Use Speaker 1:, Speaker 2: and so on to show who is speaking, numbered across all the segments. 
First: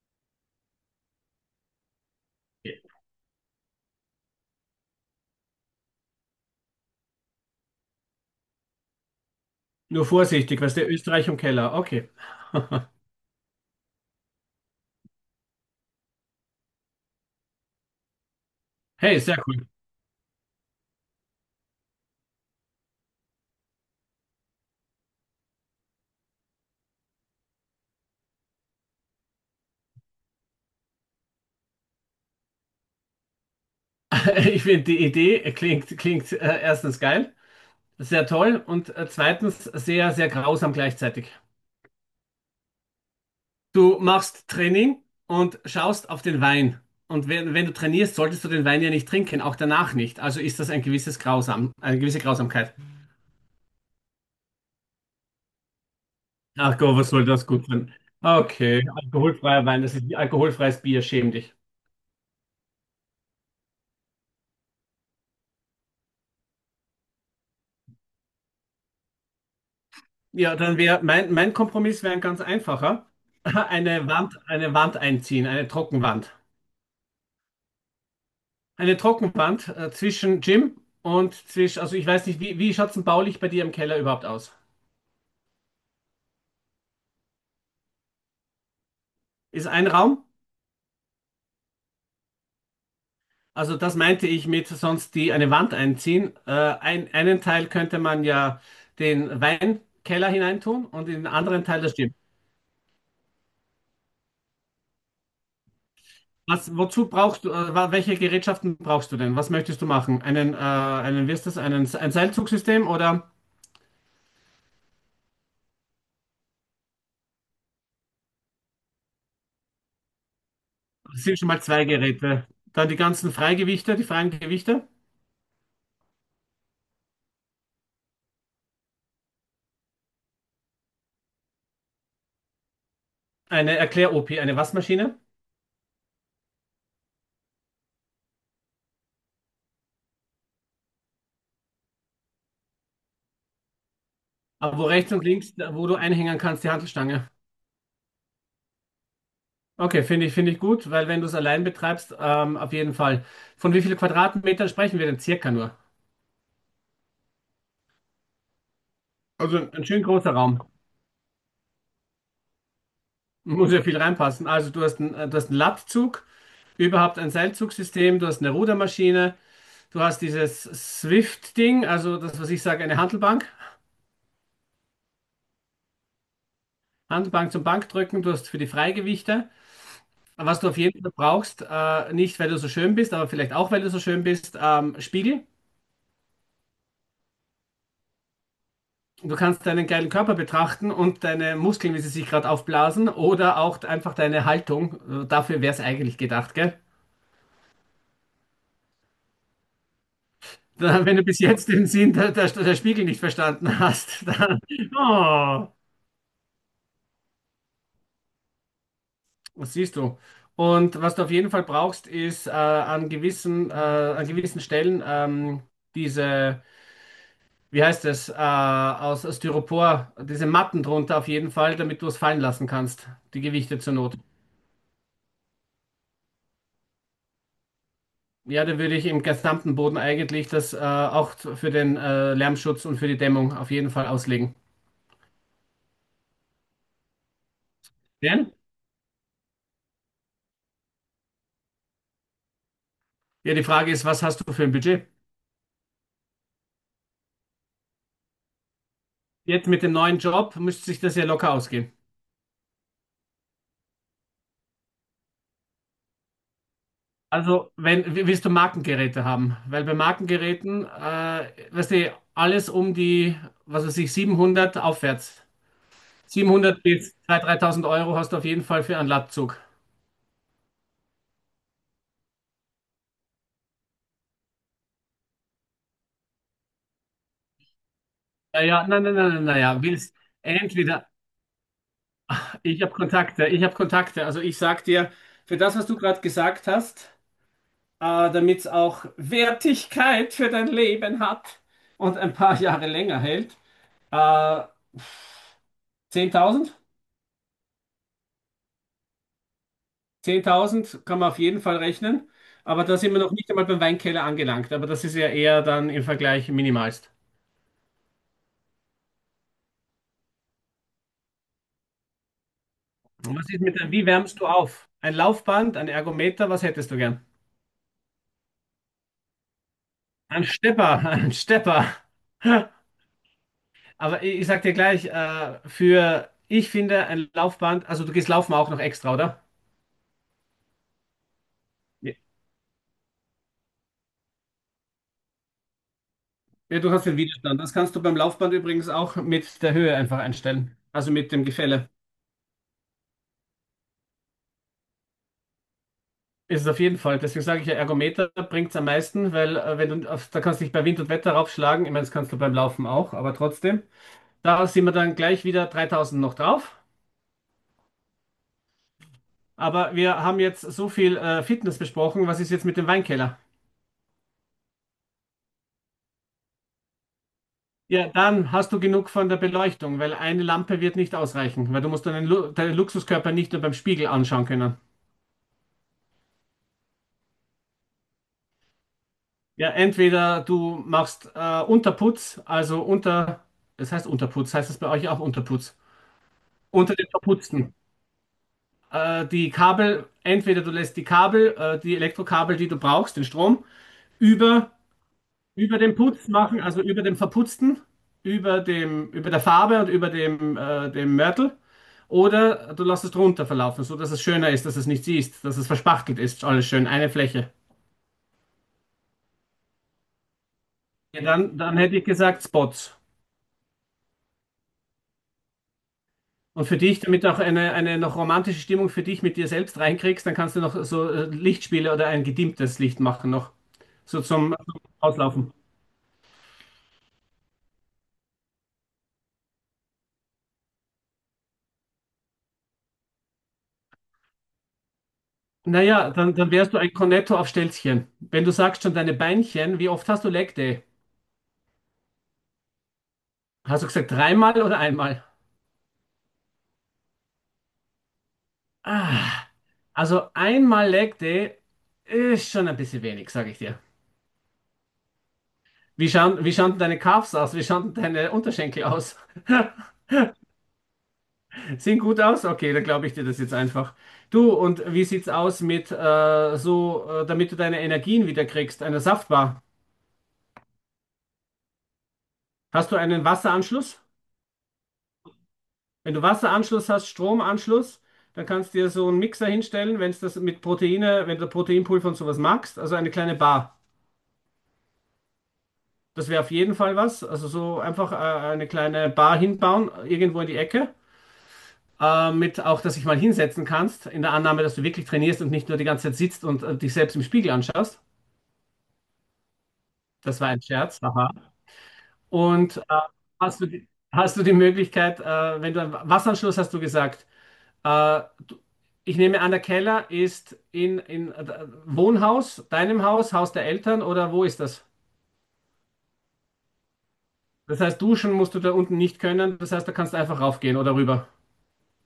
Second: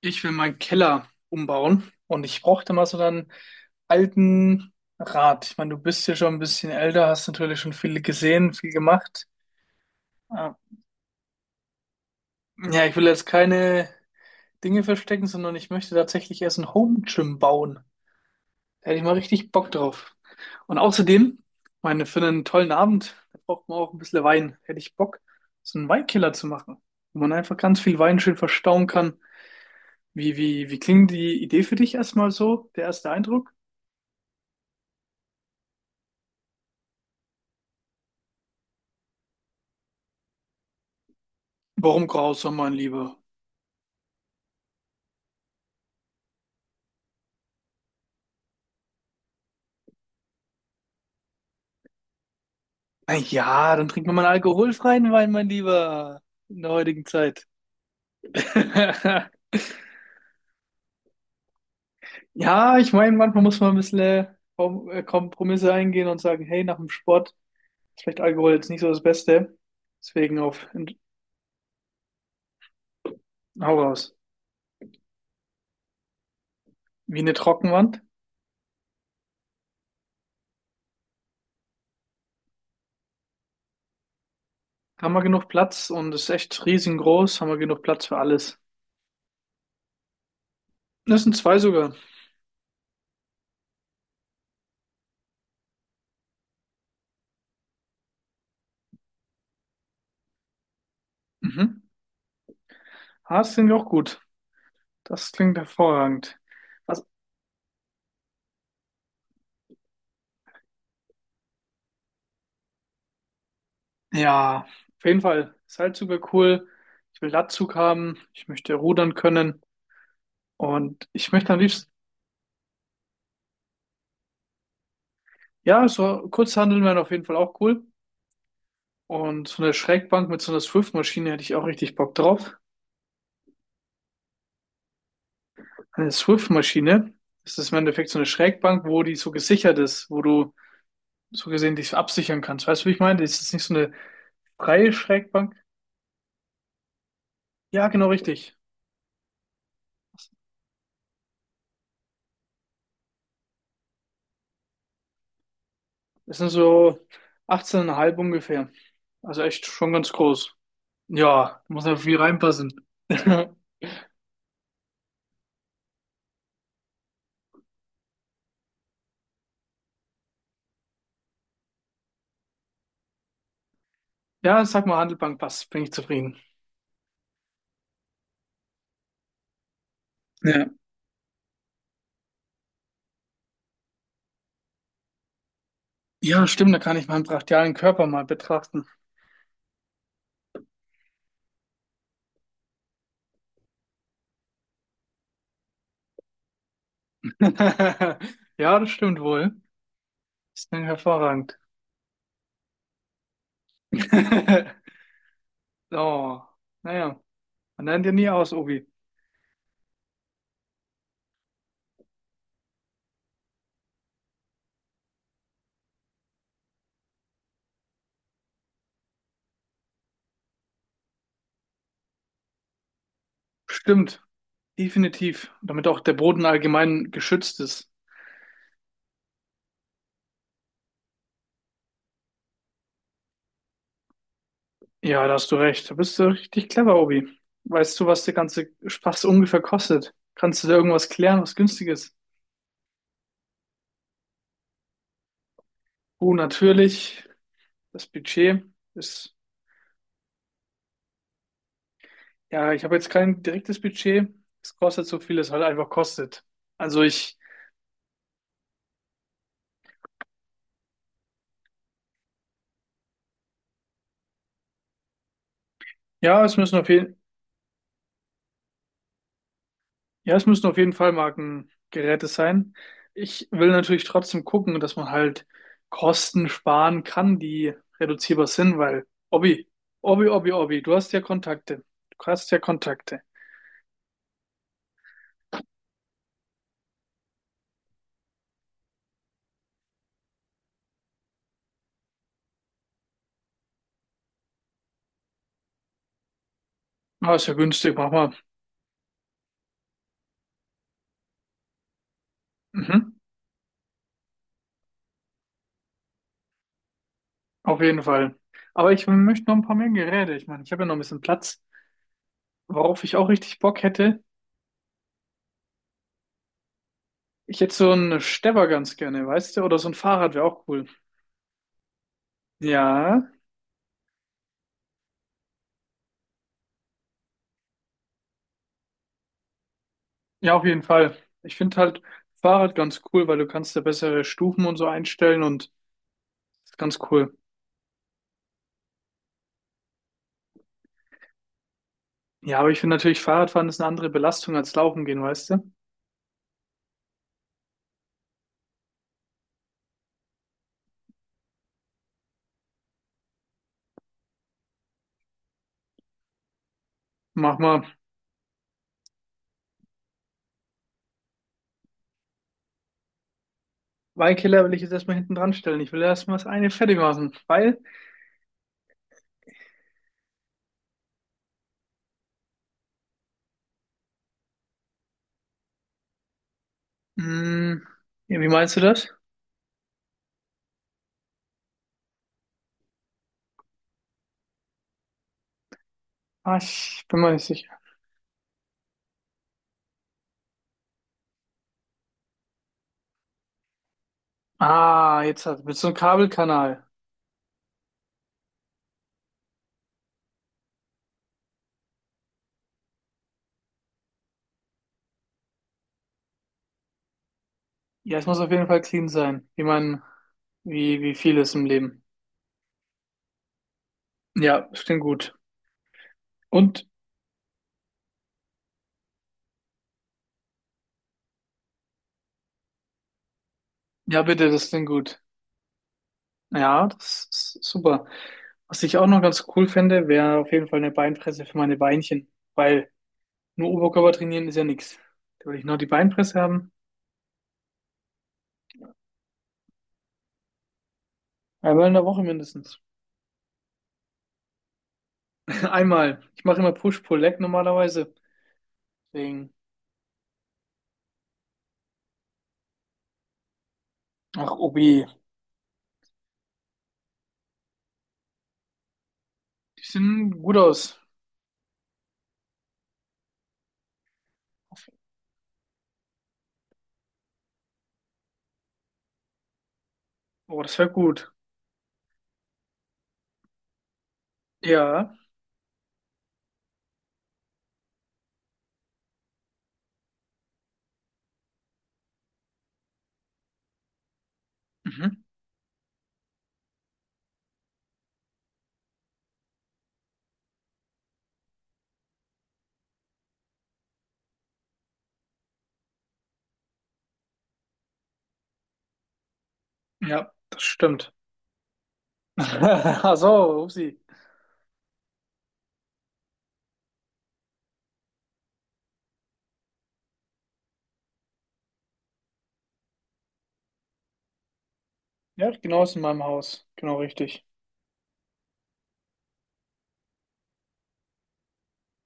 Speaker 1: Ich will meinen Keller umbauen und ich brauchte mal so einen alten Rat. Ich meine, du bist ja schon ein bisschen älter, hast natürlich schon viel gesehen, viel gemacht.
Speaker 2: Nur
Speaker 1: Ah,
Speaker 2: vorsichtig, was der Österreich im Keller. Okay.
Speaker 1: ja, ich will jetzt keine Dinge verstecken, sondern ich möchte tatsächlich erst ein Home Gym bauen. Da hätte ich mal
Speaker 2: Hey, sehr
Speaker 1: richtig
Speaker 2: cool.
Speaker 1: Bock drauf. Und außerdem, meine, für einen tollen Abend, da braucht man auch ein bisschen Wein. Hätte ich Bock, so einen Weinkeller zu machen, wo man einfach ganz viel Wein schön verstauen kann. Wie klingt die Idee für dich erstmal so, der erste Eindruck?
Speaker 2: Ich finde die Idee klingt erstens geil, sehr toll und zweitens sehr, sehr grausam gleichzeitig.
Speaker 1: Warum grausam, mein Lieber?
Speaker 2: Du machst Training und schaust auf den Wein. Und wenn du trainierst, solltest du den Wein ja nicht trinken, auch danach nicht. Also ist das ein gewisses Grausam, eine gewisse Grausamkeit.
Speaker 1: Na ja, dann trinken wir mal einen alkoholfreien Wein, mein Lieber. In der
Speaker 2: Ach Gott,
Speaker 1: heutigen
Speaker 2: was soll
Speaker 1: Zeit.
Speaker 2: das gut sein? Okay, alkoholfreier Wein, das ist wie alkoholfreies Bier, schäm dich.
Speaker 1: Ja, ich meine, manchmal muss man ein bisschen Kompromisse eingehen und sagen, hey, nach dem Sport ist vielleicht Alkohol jetzt nicht so das Beste. Deswegen
Speaker 2: Ja,
Speaker 1: auf,
Speaker 2: dann wäre mein Kompromiss wäre ein ganz einfacher.
Speaker 1: hau raus.
Speaker 2: Eine Wand einziehen, eine Trockenwand.
Speaker 1: Wie eine Trockenwand.
Speaker 2: Eine Trockenwand zwischen Gym und zwischen, also ich weiß nicht, wie schaut es denn baulich bei dir im Keller überhaupt aus?
Speaker 1: Haben wir genug Platz, und ist echt riesengroß. Haben wir genug Platz für alles.
Speaker 2: Ist ein Raum?
Speaker 1: Das sind zwei sogar.
Speaker 2: Also das meinte ich mit sonst die eine Wand einziehen. Einen Teil könnte man ja den Weinkeller hineintun und in den anderen
Speaker 1: Mhm.
Speaker 2: Teil das Gym.
Speaker 1: Ah, das klingt auch gut. Das klingt hervorragend.
Speaker 2: Was,
Speaker 1: Was?
Speaker 2: wozu brauchst du, welche Gerätschaften brauchst du denn? Was möchtest du machen? Wie ist das, ein Seilzugsystem oder?
Speaker 1: Ja, auf jeden Fall. Seilzug wäre cool. Ich will Latzug haben. Ich möchte rudern können. Und
Speaker 2: Das
Speaker 1: ich
Speaker 2: sind schon
Speaker 1: möchte am
Speaker 2: mal zwei
Speaker 1: liebsten,
Speaker 2: Geräte. Dann die ganzen Freigewichte, die freien Gewichte.
Speaker 1: ja, so Kurzhanteln wären auf jeden Fall auch cool. Und so eine Schrägbank mit so einer Swift-Maschine hätte ich auch richtig Bock drauf.
Speaker 2: Eine Erklär-OP, eine Waschmaschine.
Speaker 1: Eine Swift-Maschine, das ist im Endeffekt so eine Schrägbank, wo die so gesichert ist, wo du so gesehen dich absichern kannst. Weißt du, wie ich meine? Das ist nicht so eine
Speaker 2: Aber wo
Speaker 1: freie
Speaker 2: rechts und
Speaker 1: Schrägbank.
Speaker 2: links, wo du einhängen kannst, die Hantelstange.
Speaker 1: Ja, genau richtig.
Speaker 2: Okay, finde ich gut, weil wenn du es allein betreibst, auf jeden Fall. Von wie vielen Quadratmetern sprechen wir denn circa nur?
Speaker 1: Das sind so 18,5 ungefähr. Also
Speaker 2: Also
Speaker 1: echt
Speaker 2: ein
Speaker 1: schon
Speaker 2: schön
Speaker 1: ganz
Speaker 2: großer
Speaker 1: groß.
Speaker 2: Raum.
Speaker 1: Ja, muss ja viel reinpassen.
Speaker 2: Muss ja viel reinpassen. Also du hast einen Latzug, überhaupt ein Seilzugsystem, du hast eine Rudermaschine, du hast dieses Swift-Ding, also das, was ich sage, eine Hantelbank.
Speaker 1: Ja, sag mal, Handelbank passt, bin ich zufrieden.
Speaker 2: Handelbank zum Bankdrücken, du hast für die Freigewichte. Was
Speaker 1: Ja.
Speaker 2: du auf jeden Fall brauchst, nicht weil du so schön bist, aber vielleicht auch weil du so schön bist, Spiegel.
Speaker 1: Ja, stimmt, da kann ich meinen brachialen Körper mal betrachten.
Speaker 2: Du kannst deinen geilen Körper betrachten und deine Muskeln, wie sie sich gerade aufblasen, oder auch einfach deine Haltung. Dafür wäre es eigentlich gedacht, gell?
Speaker 1: Ja, das stimmt wohl. Ist dann
Speaker 2: Da, wenn du bis
Speaker 1: hervorragend.
Speaker 2: jetzt den Sinn der Spiegel nicht verstanden hast, dann, oh,
Speaker 1: So, naja, man lernt ja nie aus, Obi.
Speaker 2: was siehst du? Und was du auf jeden Fall brauchst, ist an gewissen Stellen diese, wie heißt es, aus Styropor, diese Matten drunter auf jeden Fall, damit du es fallen lassen kannst, die Gewichte zur Not.
Speaker 1: Stimmt, definitiv. Damit auch der Boden allgemein geschützt ist.
Speaker 2: Ja, da würde ich im gesamten Boden eigentlich das auch für den Lärmschutz und für die Dämmung auf jeden Fall auslegen.
Speaker 1: Ja, da hast du recht. Da bist du richtig clever, Obi. Weißt du, was der
Speaker 2: Denn?
Speaker 1: ganze Spaß ungefähr kostet? Kannst du da irgendwas klären, was günstig ist?
Speaker 2: Ja, die Frage ist, was hast du für ein Budget?
Speaker 1: Oh, natürlich. Das Budget ist,
Speaker 2: Jetzt mit dem neuen Job müsste sich das ja locker ausgehen.
Speaker 1: ja, ich habe jetzt kein direktes Budget. Es kostet so viel, es halt einfach kostet. Also ich,
Speaker 2: Also, wenn, w- willst du Markengeräte haben? Weil bei Markengeräten, weißt du, alles um die, was weiß ich, 700 aufwärts.
Speaker 1: ja, es müssen
Speaker 2: 700
Speaker 1: auf
Speaker 2: bis
Speaker 1: jeden,
Speaker 2: 2.000, 3.000 € hast du auf jeden Fall für einen Latzug.
Speaker 1: ja, es müssen auf jeden Fall Markengeräte sein. Ich will natürlich trotzdem gucken, dass man halt Kosten sparen kann, die reduzierbar sind,
Speaker 2: Naja, nein,
Speaker 1: weil,
Speaker 2: nein, nein, nein,
Speaker 1: Obi,
Speaker 2: naja, willst
Speaker 1: Obi, Obi, Obi, du
Speaker 2: entweder,
Speaker 1: hast ja Kontakte. Du hast ja
Speaker 2: ich habe
Speaker 1: Kontakte.
Speaker 2: Kontakte, ich habe Kontakte. Also ich sag dir, für das, was du gerade gesagt hast, damit es auch Wertigkeit für dein Leben hat und ein paar Jahre länger hält, äh, 10.000,
Speaker 1: Ah, ist ja günstig, mach mal.
Speaker 2: 10.000 kann man auf jeden Fall rechnen. Aber da
Speaker 1: Mhm,
Speaker 2: sind wir noch nicht einmal beim Weinkeller angelangt. Aber das ist ja eher dann im Vergleich minimalst.
Speaker 1: auf jeden Fall. Aber ich möchte noch ein paar mehr Geräte. Ich meine, ich habe ja noch ein bisschen Platz. Worauf ich auch
Speaker 2: Und was
Speaker 1: richtig
Speaker 2: ist mit
Speaker 1: Bock
Speaker 2: der, wie
Speaker 1: hätte,
Speaker 2: wärmst du auf? Ein Laufband, ein Ergometer, was hättest du gern?
Speaker 1: ich hätte so einen Stepper ganz gerne, weißt du? Oder so ein Fahrrad wäre
Speaker 2: Ein
Speaker 1: auch cool.
Speaker 2: Stepper, ein Stepper.
Speaker 1: Ja,
Speaker 2: Aber ich sag dir gleich, für, ich finde ein Laufband, also du gehst laufen auch noch extra, oder?
Speaker 1: ja, auf jeden Fall. Ich finde halt
Speaker 2: Ja,
Speaker 1: Fahrrad ganz cool, weil du kannst da bessere Stufen und so einstellen, und ist
Speaker 2: ja, du
Speaker 1: ganz
Speaker 2: hast den
Speaker 1: cool.
Speaker 2: Widerstand. Das kannst du beim Laufband übrigens auch mit der Höhe einfach einstellen. Also mit dem Gefälle.
Speaker 1: Ja, aber ich finde natürlich, Fahrradfahren ist eine andere Belastung als Laufen gehen, weißt du?
Speaker 2: Ist es auf jeden Fall. Deswegen sage ich ja, Ergometer bringt es am meisten, weil wenn du, da kannst du dich bei Wind und Wetter raufschlagen. Ich meine, das kannst du beim Laufen auch, aber trotzdem. Da sind wir dann gleich wieder 3.000 noch drauf.
Speaker 1: Mach mal.
Speaker 2: Aber wir haben jetzt so viel Fitness besprochen. Was ist jetzt mit dem Weinkeller?
Speaker 1: Weinkiller will ich jetzt erstmal hinten dran stellen. Ich will erstmal das eine fertig machen, weil,
Speaker 2: Ja, dann hast du genug von der Beleuchtung, weil eine Lampe wird nicht ausreichen, weil du musst deinen Luxuskörper nicht nur beim Spiegel anschauen können.
Speaker 1: mh, ja, wie meinst du das?
Speaker 2: Ja, entweder du machst Unterputz, also unter, das heißt Unterputz, heißt das bei euch auch Unterputz,
Speaker 1: Ah,
Speaker 2: unter
Speaker 1: ich
Speaker 2: den
Speaker 1: bin mir nicht sicher.
Speaker 2: Verputzten. Die Kabel, entweder du lässt die Kabel, die Elektrokabel, die du brauchst, den Strom, über
Speaker 1: Ah, jetzt hat, mit
Speaker 2: Über
Speaker 1: so
Speaker 2: den
Speaker 1: einem
Speaker 2: Putz machen, also
Speaker 1: Kabelkanal.
Speaker 2: über dem Verputzten, über dem, über der Farbe und über dem Mörtel. Oder du lässt es drunter verlaufen, so dass es schöner ist, dass es nicht siehst, dass es verspachtelt ist, alles schön, eine Fläche.
Speaker 1: Ja, es muss auf jeden Fall clean sein, wie man, wie
Speaker 2: Ja,
Speaker 1: viel ist
Speaker 2: dann,
Speaker 1: im
Speaker 2: dann hätte
Speaker 1: Leben.
Speaker 2: ich gesagt Spots.
Speaker 1: Ja, das klingt gut.
Speaker 2: Und für
Speaker 1: Und,
Speaker 2: dich, damit du auch eine noch romantische Stimmung für dich mit dir selbst reinkriegst, dann kannst du noch so Lichtspiele oder ein gedimmtes Licht machen noch. So
Speaker 1: ja, bitte,
Speaker 2: zum,
Speaker 1: das
Speaker 2: zum
Speaker 1: klingt gut.
Speaker 2: Auslaufen.
Speaker 1: Ja, das ist super. Was ich auch noch ganz cool fände, wäre auf jeden Fall eine Beinpresse für meine Beinchen. Weil nur Oberkörper trainieren ist ja nichts. Da würde ich noch die
Speaker 2: Naja, dann,
Speaker 1: Beinpresse
Speaker 2: dann
Speaker 1: haben.
Speaker 2: wärst du ein Cornetto auf Stelzchen. Wenn du sagst schon deine Beinchen, wie oft hast du Leg Day?
Speaker 1: Einmal in der Woche mindestens.
Speaker 2: Hast du gesagt dreimal oder einmal?
Speaker 1: Einmal. Ich mache immer Push-Pull-Leg normalerweise.
Speaker 2: Ah,
Speaker 1: Deswegen.
Speaker 2: also einmal Leg Day ist schon ein bisschen wenig, sage ich dir.
Speaker 1: Ach, Obi.
Speaker 2: Wie schauen denn deine Calves aus? Wie schauen denn deine Unterschenkel aus?
Speaker 1: Die sehen gut aus.
Speaker 2: Sehen gut aus? Okay, dann glaube ich dir das jetzt einfach. Du, und wie sieht's aus mit so, damit du deine Energien wieder kriegst, einer Saftbar?
Speaker 1: Oh, das wäre gut.
Speaker 2: Hast du einen Wasseranschluss?
Speaker 1: Ja.
Speaker 2: Wenn du Wasseranschluss hast, Stromanschluss, dann kannst du dir so einen Mixer hinstellen, wenn es das mit Proteine, wenn du Proteinpulver und sowas magst, also eine kleine Bar.
Speaker 1: Mhm.
Speaker 2: Das wäre auf jeden Fall was. Also so einfach eine kleine Bar hinbauen, irgendwo in die Ecke. Mit auch, dass dich mal hinsetzen kannst, in der Annahme, dass du wirklich trainierst und nicht nur die ganze Zeit sitzt und dich selbst im Spiegel anschaust.
Speaker 1: Ja,
Speaker 2: Das war ein
Speaker 1: das
Speaker 2: Scherz.
Speaker 1: stimmt.
Speaker 2: Aha. Und
Speaker 1: Ach
Speaker 2: hast
Speaker 1: so,
Speaker 2: du die,
Speaker 1: Upsi.
Speaker 2: hast du die Möglichkeit, wenn du einen Wasseranschluss hast du gesagt, äh, du, ich nehme an, der Keller ist in, in Wohnhaus, deinem Haus, Haus der Eltern oder wo ist das?
Speaker 1: Ja, genau, ist in meinem Haus. Genau richtig.
Speaker 2: Das heißt, duschen musst du da unten nicht können. Das heißt, da kannst du einfach raufgehen oder rüber.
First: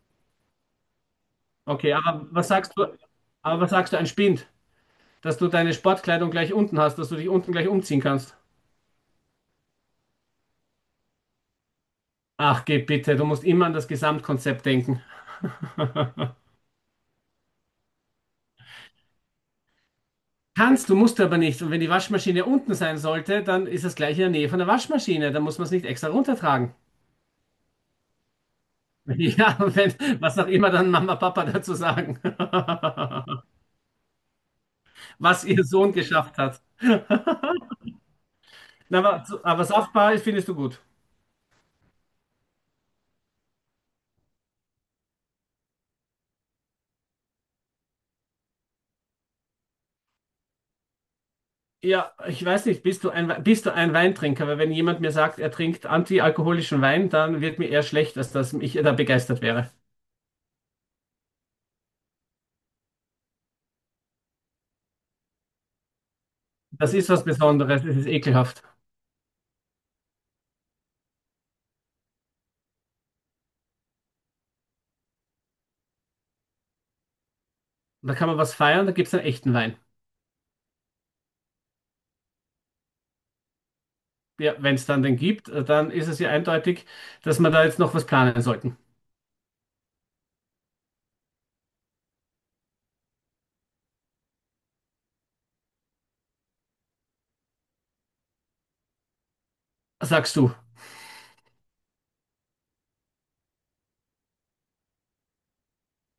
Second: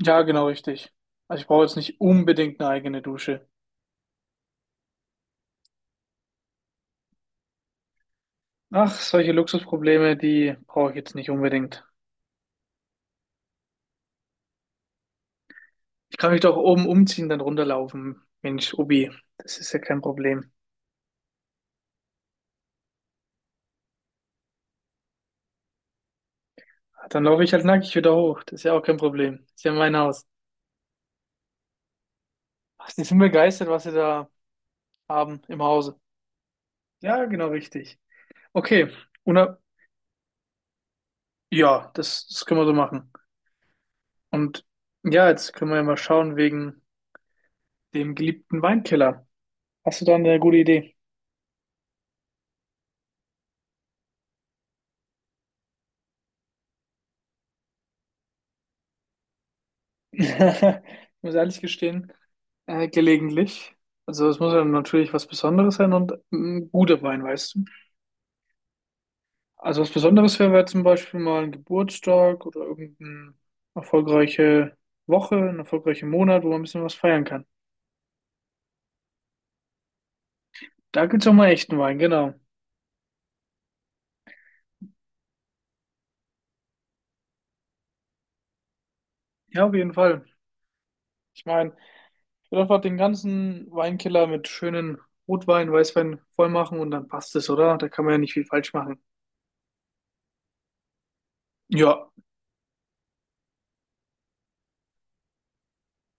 Speaker 1: Ja, genau richtig. Also ich brauche jetzt
Speaker 2: Okay,
Speaker 1: nicht
Speaker 2: aber was
Speaker 1: unbedingt eine
Speaker 2: sagst du,
Speaker 1: eigene Dusche.
Speaker 2: aber was sagst du, ein Spind, dass du deine Sportkleidung gleich unten hast, dass du dich unten gleich umziehen kannst?
Speaker 1: Ach, solche Luxusprobleme, die brauche ich jetzt nicht unbedingt.
Speaker 2: Ach, geh bitte, du musst immer an das Gesamtkonzept denken.
Speaker 1: Ich kann mich doch oben umziehen, dann runterlaufen. Mensch, Ubi, das ist ja kein Problem.
Speaker 2: Kannst, du musst aber nicht. Und wenn die Waschmaschine unten sein sollte, dann ist das gleich in der Nähe von der Waschmaschine. Dann muss man es nicht extra runtertragen.
Speaker 1: Ah, dann laufe ich halt nackig wieder hoch. Das ist ja auch kein Problem.
Speaker 2: Ja,
Speaker 1: Ist ja
Speaker 2: wenn,
Speaker 1: mein Haus.
Speaker 2: was auch immer dann Mama, Papa dazu sagen,
Speaker 1: Ach, die sind begeistert, was sie da haben
Speaker 2: was
Speaker 1: im
Speaker 2: ihr Sohn
Speaker 1: Hause.
Speaker 2: geschafft hat.
Speaker 1: Ja, genau richtig. Okay.
Speaker 2: Na, aber,
Speaker 1: Una,
Speaker 2: aber saftbar ist, findest du gut.
Speaker 1: ja, das können wir so machen. Und ja, jetzt können wir ja mal schauen wegen dem geliebten Weinkeller. Hast du da eine gute Idee?
Speaker 2: Ja, ich weiß nicht, bist du ein, Weintrinker? Weil wenn jemand mir sagt, er trinkt antialkoholischen Wein, dann wird mir eher schlecht, als dass ich da begeistert wäre.
Speaker 1: Ich muss ehrlich gestehen, gelegentlich. Also es muss ja natürlich was Besonderes sein und ein
Speaker 2: Das
Speaker 1: guter
Speaker 2: ist
Speaker 1: Wein,
Speaker 2: was
Speaker 1: weißt du.
Speaker 2: Besonderes, es ist ekelhaft.
Speaker 1: Also was Besonderes wäre, wäre zum Beispiel mal ein Geburtstag oder irgendeine erfolgreiche Woche, ein erfolgreicher Monat, wo man ein bisschen was feiern kann.
Speaker 2: Da kann man was feiern, da gibt es einen echten Wein.
Speaker 1: Da gibt's auch mal echten Wein, genau.
Speaker 2: Ja, wenn es dann den gibt, dann ist es ja eindeutig, dass wir da jetzt noch was planen sollten.
Speaker 1: Ja, auf jeden Fall. Ich meine, ich würde einfach den ganzen Weinkeller mit schönen Rotwein, Weißwein voll machen, und dann passt es, oder? Da kann man ja nicht viel falsch machen.
Speaker 2: Sagst du?
Speaker 1: Ja,